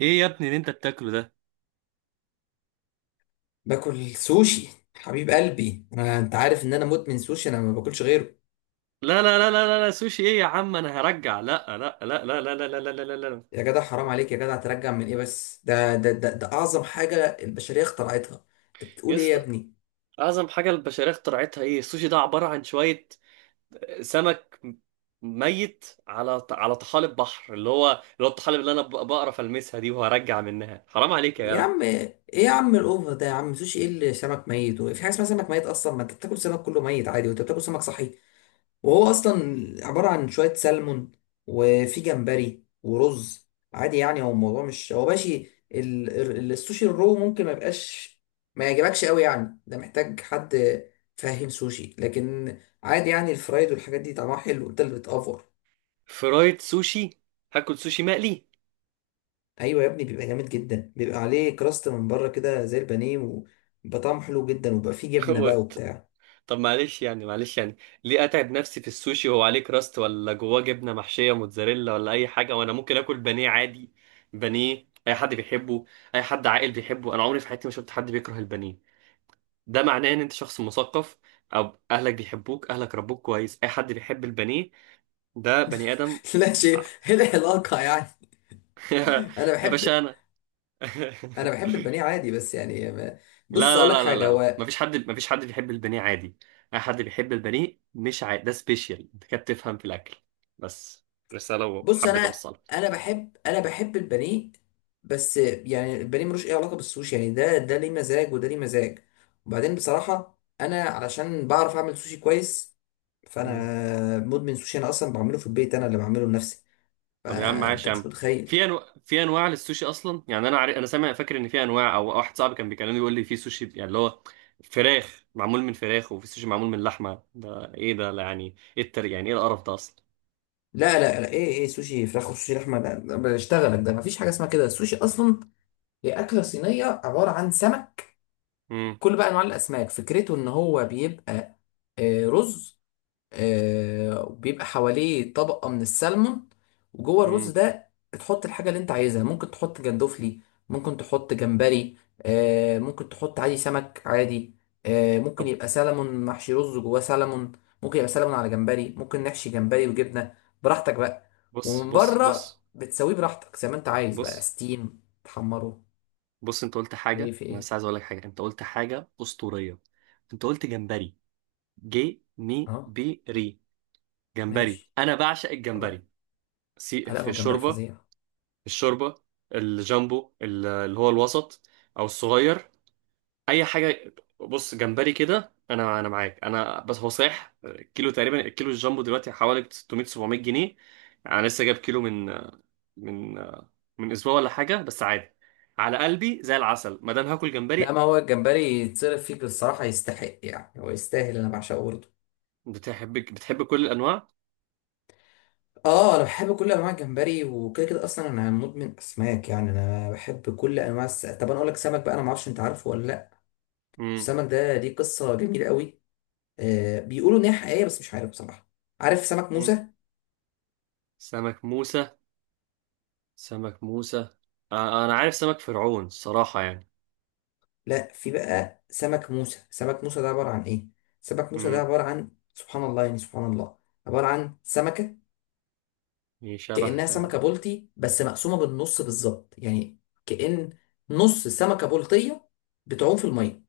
ايه يا ابني اللي انت بتاكله ده؟ باكل سوشي. حبيب قلبي، انا انت عارف ان انا مدمن سوشي، انا ما باكلش غيره. لا لا لا لا لا لا، سوشي ايه يا عم؟ انا هرجع. لا لا لا لا لا لا لا لا لا لا لا. يا جدع حرام عليك يا جدع، ترجع من ايه؟ بس ده اعظم حاجه البشريه اخترعتها. انت يا بتقول ايه يا اسطى، ابني؟ اعظم حاجه البشريه اخترعتها ايه؟ السوشي ده عباره عن شويه سمك ميت على طحالب بحر، اللي هو الطحالب اللي انا بقرف المسها دي، وهرجع منها. حرام عليك يا يا جدع. عم ايه يا عم الاوفر ده يا عم، سوشي ايه اللي سمك ميت؟ وفي حاجه اسمها سمك ميت اصلا؟ ما انت بتاكل سمك كله ميت عادي، وانت بتاكل سمك صحي، وهو اصلا عباره عن شويه سلمون وفي جمبري ورز، عادي يعني، هو الموضوع مش هو ماشي. السوشي الرو ممكن ما يبقاش ما يعجبكش قوي، يعني ده محتاج حد فاهم سوشي، لكن عادي يعني. الفرايد والحاجات دي طعمها حلو، انت اللي بتأفور. فرايد سوشي؟ هاكل سوشي مقلي؟ ايوه يا ابني، بيبقى جامد جدا، بيبقى عليه كراست من بره كده زي البانيه، وبيبقى طعمه حلو جدا، وبيبقى فيه جبنه بقى وبتاع. طب معلش يعني، ليه اتعب نفسي في السوشي وهو عليه كراست ولا جواه جبنه محشيه موتزاريلا ولا اي حاجه، وانا ممكن اكل بانيه عادي؟ بانيه اي حد بيحبه، اي حد عاقل بيحبه. انا عمري في حياتي ما شفت حد بيكره البانيه. ده معناه ان انت شخص مثقف، او اهلك بيحبوك، اهلك ربوك كويس. اي حد بيحب البانيه ده بني ادم. لا شيء، ايه العلاقه يعني؟ انا يا بحب، باشا انا انا بحب البانيه عادي، بس يعني لا بص لا اقول لك لا لا حاجه، لا لا. هو مفيش حد، مفيش حد بيحب البانيه عادي. اي حد بيحب البانيه مش عادي، ده سبيشال. انت كده بتفهم في الاكل. بس رساله بص وحبيت انا، اوصلها. انا بحب انا بحب البانيه، بس يعني البانيه ملوش اي علاقه بالسوشي، يعني ده ليه مزاج وده ليه مزاج. وبعدين بصراحه انا علشان بعرف اعمل سوشي كويس، مم. فانا مدمن سوشي، انا اصلا بعمله في البيت، انا اللي بعمله لنفسي، طب يا عم معلش فانت يا مش عم، متخيل. في انواع، للسوشي اصلا. يعني انا عارف، انا سامع، فاكر ان في انواع، او واحد صاحبي كان بيكلمني يقول لي في سوشي يعني اللي هو فراخ، معمول من فراخ، وفي سوشي معمول من لحمه. ده ايه ده؟ لا، يعني ايه التر، يعني ايه القرف ده اصلا؟ لا ايه؟ ايه سوشي فراخ وسوشي لحمه؟ ده بشتغلك، ده مفيش حاجه اسمها كده. السوشي اصلا هي اكله صينيه عباره عن سمك، امم كل بقى انواع الاسماك. فكرته ان هو بيبقى آه، رز، آه، وبيبقى حواليه طبقة من السلمون، وجوه الرز امم. ده بتحط الحاجة اللي انت عايزها، ممكن تحط جندوفلي، ممكن تحط جمبري، آه، ممكن تحط عادي سمك عادي، آه، ممكن طب يبقى سلمون محشي رز جواه سلمون، ممكن يبقى سلمون على جمبري، ممكن نحشي جمبري وجبنة، براحتك بقى. بص ومن بص بره بص بتسويه براحتك زي ما انت عايز بقى، بص ستيم، تحمره. بص، انت قلت ايه حاجة، في انا بس ايه؟ عايز اقول لك حاجة. انت قلت حاجة أسطورية. انت قلت جمبري. جي مي، اه بي ري. جمبري، ماشي، انا بعشق طيب. الجمبري. آه، سي لا هو في الجمبري الشوربة، فظيع. في الشوربة. الجامبو، اللي هو الوسط، او الصغير، اي حاجة. بص، جمبري كده، انا معاك. انا بس هو صحيح، كيلو تقريبا، الكيلو الجامبو دلوقتي حوالي 600 700 جنيه. يعني انا لسه جايب كيلو من من من اسبوع ولا حاجه، بس عادي على قلبي زي العسل ما دام هاكل لا جمبري. ما هو الجمبري يتصرف فيك الصراحة، يستحق يعني، هو يستاهل، أنا بعشقه برضه. بتحب كل الانواع؟ اه انا بحب كل انواع الجمبري، وكده كده اصلا انا مدمن اسماك، يعني انا بحب كل انواع طب انا اقول لك سمك بقى، انا ما اعرفش انت عارفه ولا لا. امم السمك ده ليه قصه جميله قوي، آه بيقولوا ان هي حقيقيه بس مش عارف بصراحه. عارف سمك امم. موسى؟ سمك موسى؟ سمك موسى؟ آه، انا عارف سمك فرعون الصراحه يعني. لا، في بقى سمك موسى. سمك موسى ده عباره عن ايه؟ سمك موسى ده امم. عباره عن سبحان الله يعني، سبحان الله، عباره عن سمكه إيه شبه؟ كأنها سمكة بلطي بس مقسومة بالنص بالظبط يعني، كأن نص سمكة بلطية بتعوم في المية.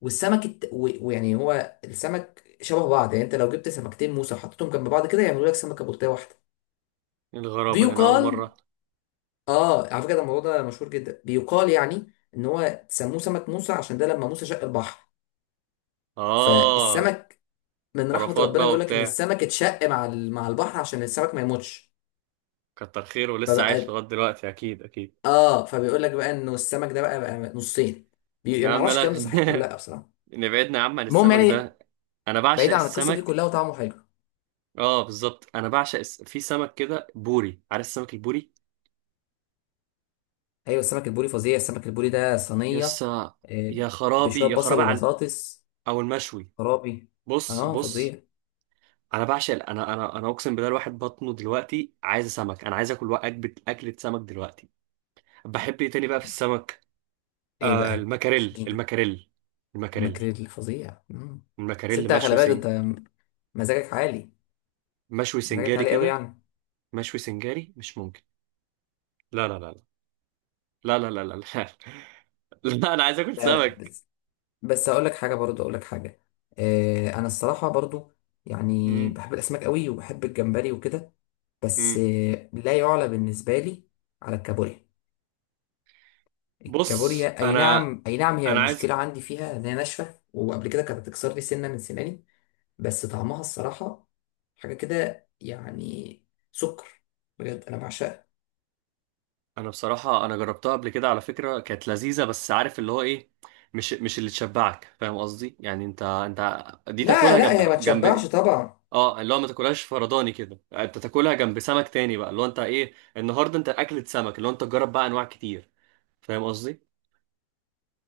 والسمك الت... و- ويعني هو السمك شبه بعض، يعني انت لو جبت سمكتين موسى وحطيتهم جنب بعض كده، يعملوا لك سمكة بلطية واحدة. الغرابه، ده انا اول بيقال، مره. اه على فكرة ده الموضوع ده مشهور جدا، بيقال يعني ان هو سموه سمك موسى عشان ده لما موسى شق البحر، اه، فالسمك من رحمة خرافات ربنا، بقى بيقول لك ان وبتاع. السمك اتشق مع مع البحر عشان السمك ما يموتش. كتر خيره ولسه عايش فبقى، لغايه دلوقتي، اكيد اكيد. اه فبيقول لك بقى انه السمك ده بقى نصين. يا يعني ما عم اعرفش الكلام لا، ده صحيح ولا لا بصراحه. نبعدنا يا عم عن المهم السمك يعني، ده. انا بعيد بعشق عن القصه دي السمك. كلها، وطعمه حلو. اه بالظبط، انا بعشق الس... في سمك كده بوري، عارف السمك البوري؟ ايوه السمك البوري فظيع، السمك البوري ده صينيه، يسا، آه، يا بشويه خرابي يا بصل خرابي على، وبطاطس، او المشوي. خرابي، بص اه بص. فظيع. انا بعشق انا اقسم بالله، الواحد بطنه دلوقتي عايز سمك. انا عايز اكل اكله، اكله سمك دلوقتي. بحب ايه تاني بقى في السمك؟ ايه آه، بقى المكاريل شجيني؟ المكاريل. المكاريل. الماكريل فظيع، مم. بس المكاريل انت خلي مشوي بالك انت، مزاجك عالي، مشوي مزاجك سنجاري عالي قوي كده. يعني. مشوي سنجاري مش ممكن. لا لا لا لا لا لا لا لا لا، لا انا عايز اكل لا لا، سمك. بس بس اقول لك حاجه برضو، اقول لك حاجه، آه انا الصراحه برضو يعني مم. بحب الاسماك قوي، وبحب الجمبري وكده، بس مم. لا يعلى بالنسبة لي على الكابوريا. بص الكابوريا أي انا، نعم أي نعم، هي انا المشكلة عايز عندي فيها إن هي ناشفة، وقبل كده كانت بتكسر لي سنة من سناني، بس طعمها الصراحة حاجة كده يعني، سكر، بجد أنا بعشقها. انا بصراحه انا جربتها قبل كده على فكره، كانت لذيذه، بس عارف اللي هو ايه؟ مش اللي تشبعك، فاهم قصدي؟ يعني انت، انت دي تاكلها لا لا هي ما جنب تشبعش جنب. طبعا. اه، اللي هو ما تاكلهاش فرداني كده، انت تاكلها جنب سمك تاني بقى. اللي هو انت ايه النهارده؟ انت اكلة سمك، اللي هو انت تجرب بقى انواع كتير، فاهم قصدي؟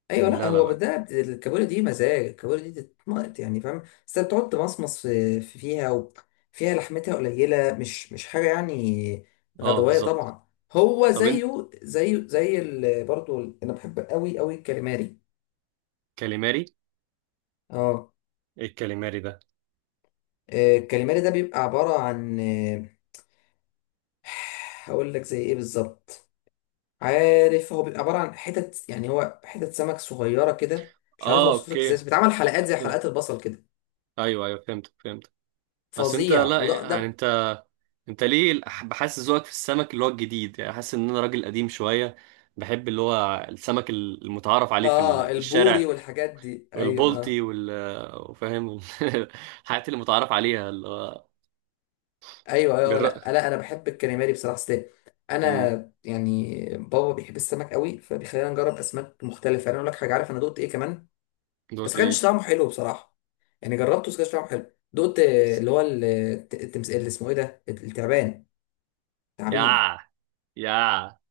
ايوه، يعني لا لا لا هو لا. ده الكابوريا دي مزاج، الكابوريا دي تتمقط يعني فاهم، بس انت تقعد تمصمص فيها، وفيها لحمتها قليله، مش مش حاجه يعني، اه غدوايه بالظبط. طبعا. هو طب انت، زيه زيه زي برضو انا بحب قوي قوي الكاليماري. كاليماري؟ اه، ايه الكاليماري ده؟ آه، الكاليماري ده بيبقى عباره عن آه، هقول لك زي ايه بالظبط، عارف هو بيبقى عباره عن حتت يعني، هو حتت سمك صغيره كده، مش عارف اه اوصف لك ازاي، اوكي. بس بيتعمل حلقات زي مم. حلقات البصل كده، ايوه ايوه، فهمت فهمت. بس انت، فظيع. لا وده يعني ده انت، انت ليه بحس ذوقك في السمك اللي هو الجديد؟ يعني حاسس ان انا راجل قديم شويه، بحب اللي هو السمك المتعارف عليه اه، في البوري الشارع، والحاجات دي، ايوه والبلطي اه. وال، وفاهم الحاجات اللي متعارف عليها، اللي هو ايوه جر... لا لا انا بحب الكاليماري بصراحه. أصل امم. انا يعني بابا بيحب السمك قوي، فبيخلينا نجرب اسماك مختلفه. انا اقول لك حاجه، عارف انا دقت ايه كمان؟ بس دوت ما ايه؟ كانش طعمه حلو بصراحه، يعني جربته بس ما كانش طعمه حلو. دقت آه، اللي هو التمس، اللي اسمه ايه ده، التعبان، تعبين. يا، يا،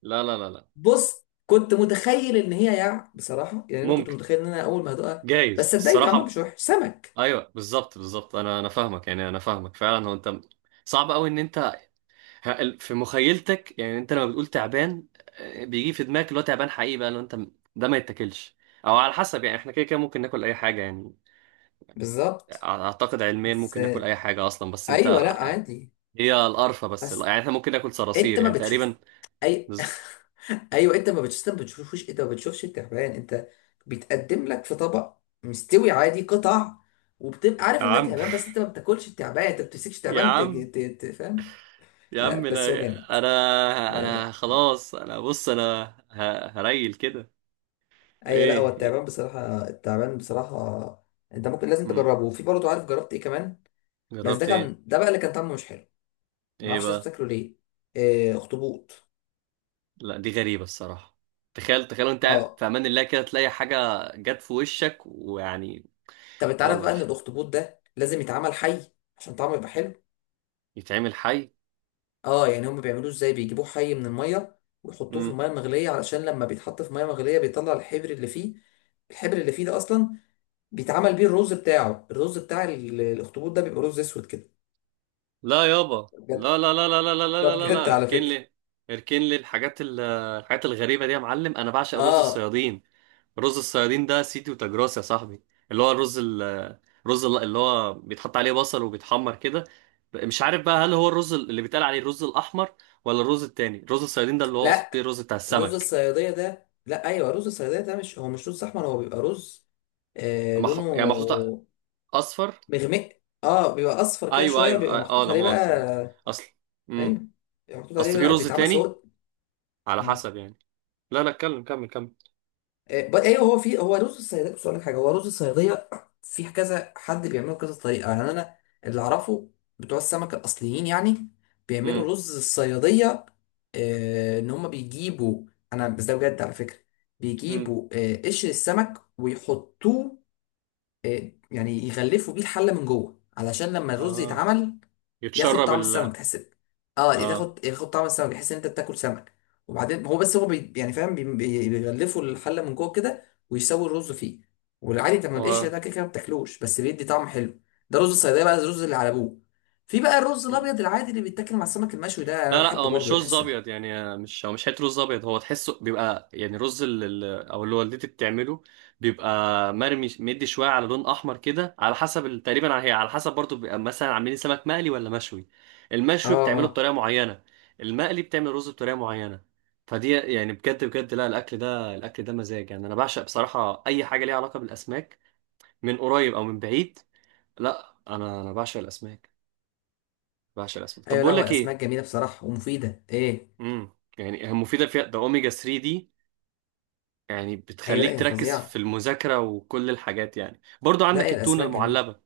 لا لا لا لا. بص كنت متخيل ان هي يع بصراحه يعني، انا كنت ممكن، متخيل ان انا اول ما هدوقها، بس جايز صدقني الصراحه طعمها ب... مش وحش، سمك ايوه بالظبط بالظبط. انا فاهمك، يعني انا فاهمك فعلا. هو انت، صعب قوي ان انت، في مخيلتك، يعني انت لما بتقول تعبان، آه، بيجي في دماغك اللي هو تعبان حقيقي بقى. لو انت ده ما يتاكلش، او على حسب. يعني احنا كده كده ممكن ناكل اي حاجه يعني. بالظبط. اعتقد علميا بس ممكن ناكل آه، اي حاجه اصلا، بس انت ايوه لا عادي. هي القرفه بس بس يعني احنا ممكن ناكل انت صراصير ما يعني تقريبا. بتشوف اي بز- ايوه انت ما بتشوفش، انت ما بتشوفش انت ما بتشوفش التعبان، انت بيتقدم لك في طبق مستوي عادي قطع، وبتبقى عارف يا ان ده عم تعبان، بس انت ما بتاكلش التعبان، انت ما بتمسكش يا تعبان عم، فاهم. يا عم لا انا، بس هو جامد، انا لا انا لا خلاص انا، بص انا هريل كده. ايوه. لا هو ايه إيه؟ التعبان بصراحه، التعبان بصراحه انت ممكن لازم مم. تجربه. وفي برضه، عارف جربت ايه كمان؟ بس ده جربت ايه؟ كان، ده بقى اللي كان طعمه مش حلو، ما ايه اعرفش الناس بقى؟ بتاكله ليه. آه، اخطبوط. لا دي غريبة الصراحة. تخيل تخيل وانت قاعد اه في امان الله كده تلاقي حاجة جت في وشك، ويعني، طب انت عارف يلا بقى مش، ان الاخطبوط ده لازم يتعمل حي عشان طعمه يبقى حلو؟ يتعمل حي؟ اه يعني هم بيعملوه ازاي؟ بيجيبوه حي من الميه ويحطوه في مم. الميه المغليه، علشان لما بيتحط في ميه مغليه بيطلع الحبر اللي فيه. الحبر اللي فيه ده اصلا بيتعمل بيه الرز بتاعه، الرز بتاع الاخطبوط ده بيبقى رز اسود كده، لا يابا. ده بجد، لا لا لا لا لا لا لا ده لا لا بجد لا، على اركن فكره. لي، اركن لي الحاجات الحاجات الغريبة دي يا معلم. انا بعشق رز اه الصيادين. رز الصيادين ده سيتي وتجراس يا صاحبي. اللي هو الرز اللي هو بيتحط عليه بصل وبيتحمر كده. مش عارف بقى، هل هو الرز اللي بيتقال عليه الرز الاحمر، ولا الرز التاني؟ رز الصيادين ده اللي هو اقصد بيه لا الرز بتاع رز السمك. الصياديه ده، لا ايوه رز الصياديه ده مش هو مش رز احمر، هو بيبقى رز آه لونه مح... يعني محطوطة. أصفر. مغمق، اه بيبقى اصفر كده أيوه شويه، أيوه بيبقى أه. آه، محطوط لا عليه مؤاخذة لا مؤاخذة. بقى. أصل، أمم. ايوه محطوط عليه، أصل في لا رز بيتعب بس تاني، هو، على مم. حسب يعني. لا لا، اتكلم، كمل كمل. آه، ايوه هو في، هو رز الصياديه، بس اقول لك حاجه، هو رز الصياديه في كذا حد بيعمله كذا طريقه، يعني انا اللي اعرفه بتوع السمك الاصليين يعني أمم. بيعملوا رز الصياديه آه، ان هم بيجيبوا، انا بس ده بجد على فكره، أمم. بيجيبوا آه، قشر السمك ويحطوه آه، يعني يغلفوا بيه الحله من جوه، علشان لما الرز آه، يتعمل ياخد يتشرب طعم ال، السمك، تحس اه آه. تاخد، ياخد طعم السمك، تحس ان انت بتاكل سمك. وبعدين هو، بس هو بي يعني فاهم، بيغلفوا الحله من جوه كده، ويسووا الرز فيه والعادي. طب ما القشر هو ده كده كده ما بتاكلوش، بس بيدي طعم حلو. ده رز الصيدليه بقى، الرز اللي على ابوه. في بقى الرز الابيض العادي اللي بيتاكل مع السمك المشوي، ده انا لا لا، هو بحبه برضه، مش يعني رز بحس ابيض، يعني مش، هو مش حته رز ابيض، هو تحسه بيبقى يعني رز او اللي والدتي بتعمله، بيبقى مرمي مدي شويه على لون احمر كده، على حسب تقريبا على، هي على حسب برضو، بيبقى مثلا عاملين سمك مقلي ولا مشوي. اه المشوي بتعمله اه. بطريقه معينه، المقلي بتعمل رز بطريقه معينه. فدي يعني بجد بجد، لا، الاكل ده، الاكل ده مزاج يعني. انا بعشق بصراحه اي حاجه ليها علاقه بالاسماك، من قريب او من بعيد. لا انا، بعشق الاسماك. بعشق الاسماك. طب ايوه لا بقول هو لك الاسماك ايه؟ جميله بصراحه ومفيده ايه. امم، يعني مفيده، في ده اوميجا 3 دي، يعني ايوه لا بتخليك هي تركز في فظيعه، المذاكره وكل الحاجات. يعني برضو لا عندك هي التونه الاسماك جميله. المعلبه،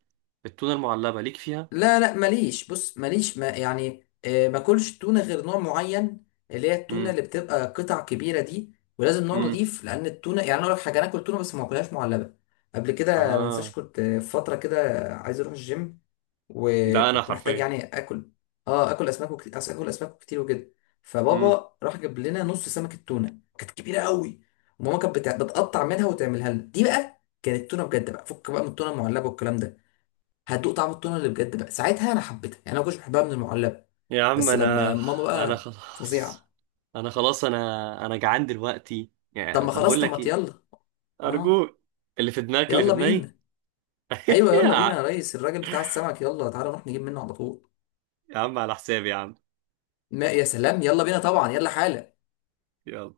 التونه المعلبه ليك فيها؟ لا لا ماليش، بص ماليش، ما يعني آه، باكلش تونة غير نوع معين، اللي هي التونة امم اللي بتبقى قطع كبيرة دي، ولازم نوع امم. نضيف، لأن التونة يعني، أنا أقول لك حاجة، أنا آكل تونة بس ما آكلهاش معلبة. قبل كده منساش، اه، كنت في فترة كده عايز أروح الجيم، ده انا وكنت محتاج حرفيا. يعني آكل، أه آكل أسماك وكتير، آكل أسماك كتير وكده، امم. فبابا راح جاب لنا نص سمكة تونة، كانت كبيرة قوي، وماما كانت بتقطع منها وتعملها لنا، دي بقى كانت تونة بجد بقى، فك بقى من التونة المعلبة والكلام ده، هتدوق طعم التونه اللي بجد بقى. ساعتها انا حبيتها، يعني انا ما كنتش بحبها من المعلبه، يا عم بس لما انا، ماما انا بقى خلاص فظيعه. انا خلاص انا جعان دلوقتي طب يعني. ما طب خلاص، بقول طب لك ما ايه؟ يلا، اه ارجوك، اللي في دماغك اللي في يلا دماغي. بينا. ايوه يلا بينا يا ريس، الراجل بتاع السمك، يلا تعالى نروح نجيب منه على طول. يا عم على حسابي يا عم. ما يا سلام، يلا بينا طبعا، يلا حالا. يلا.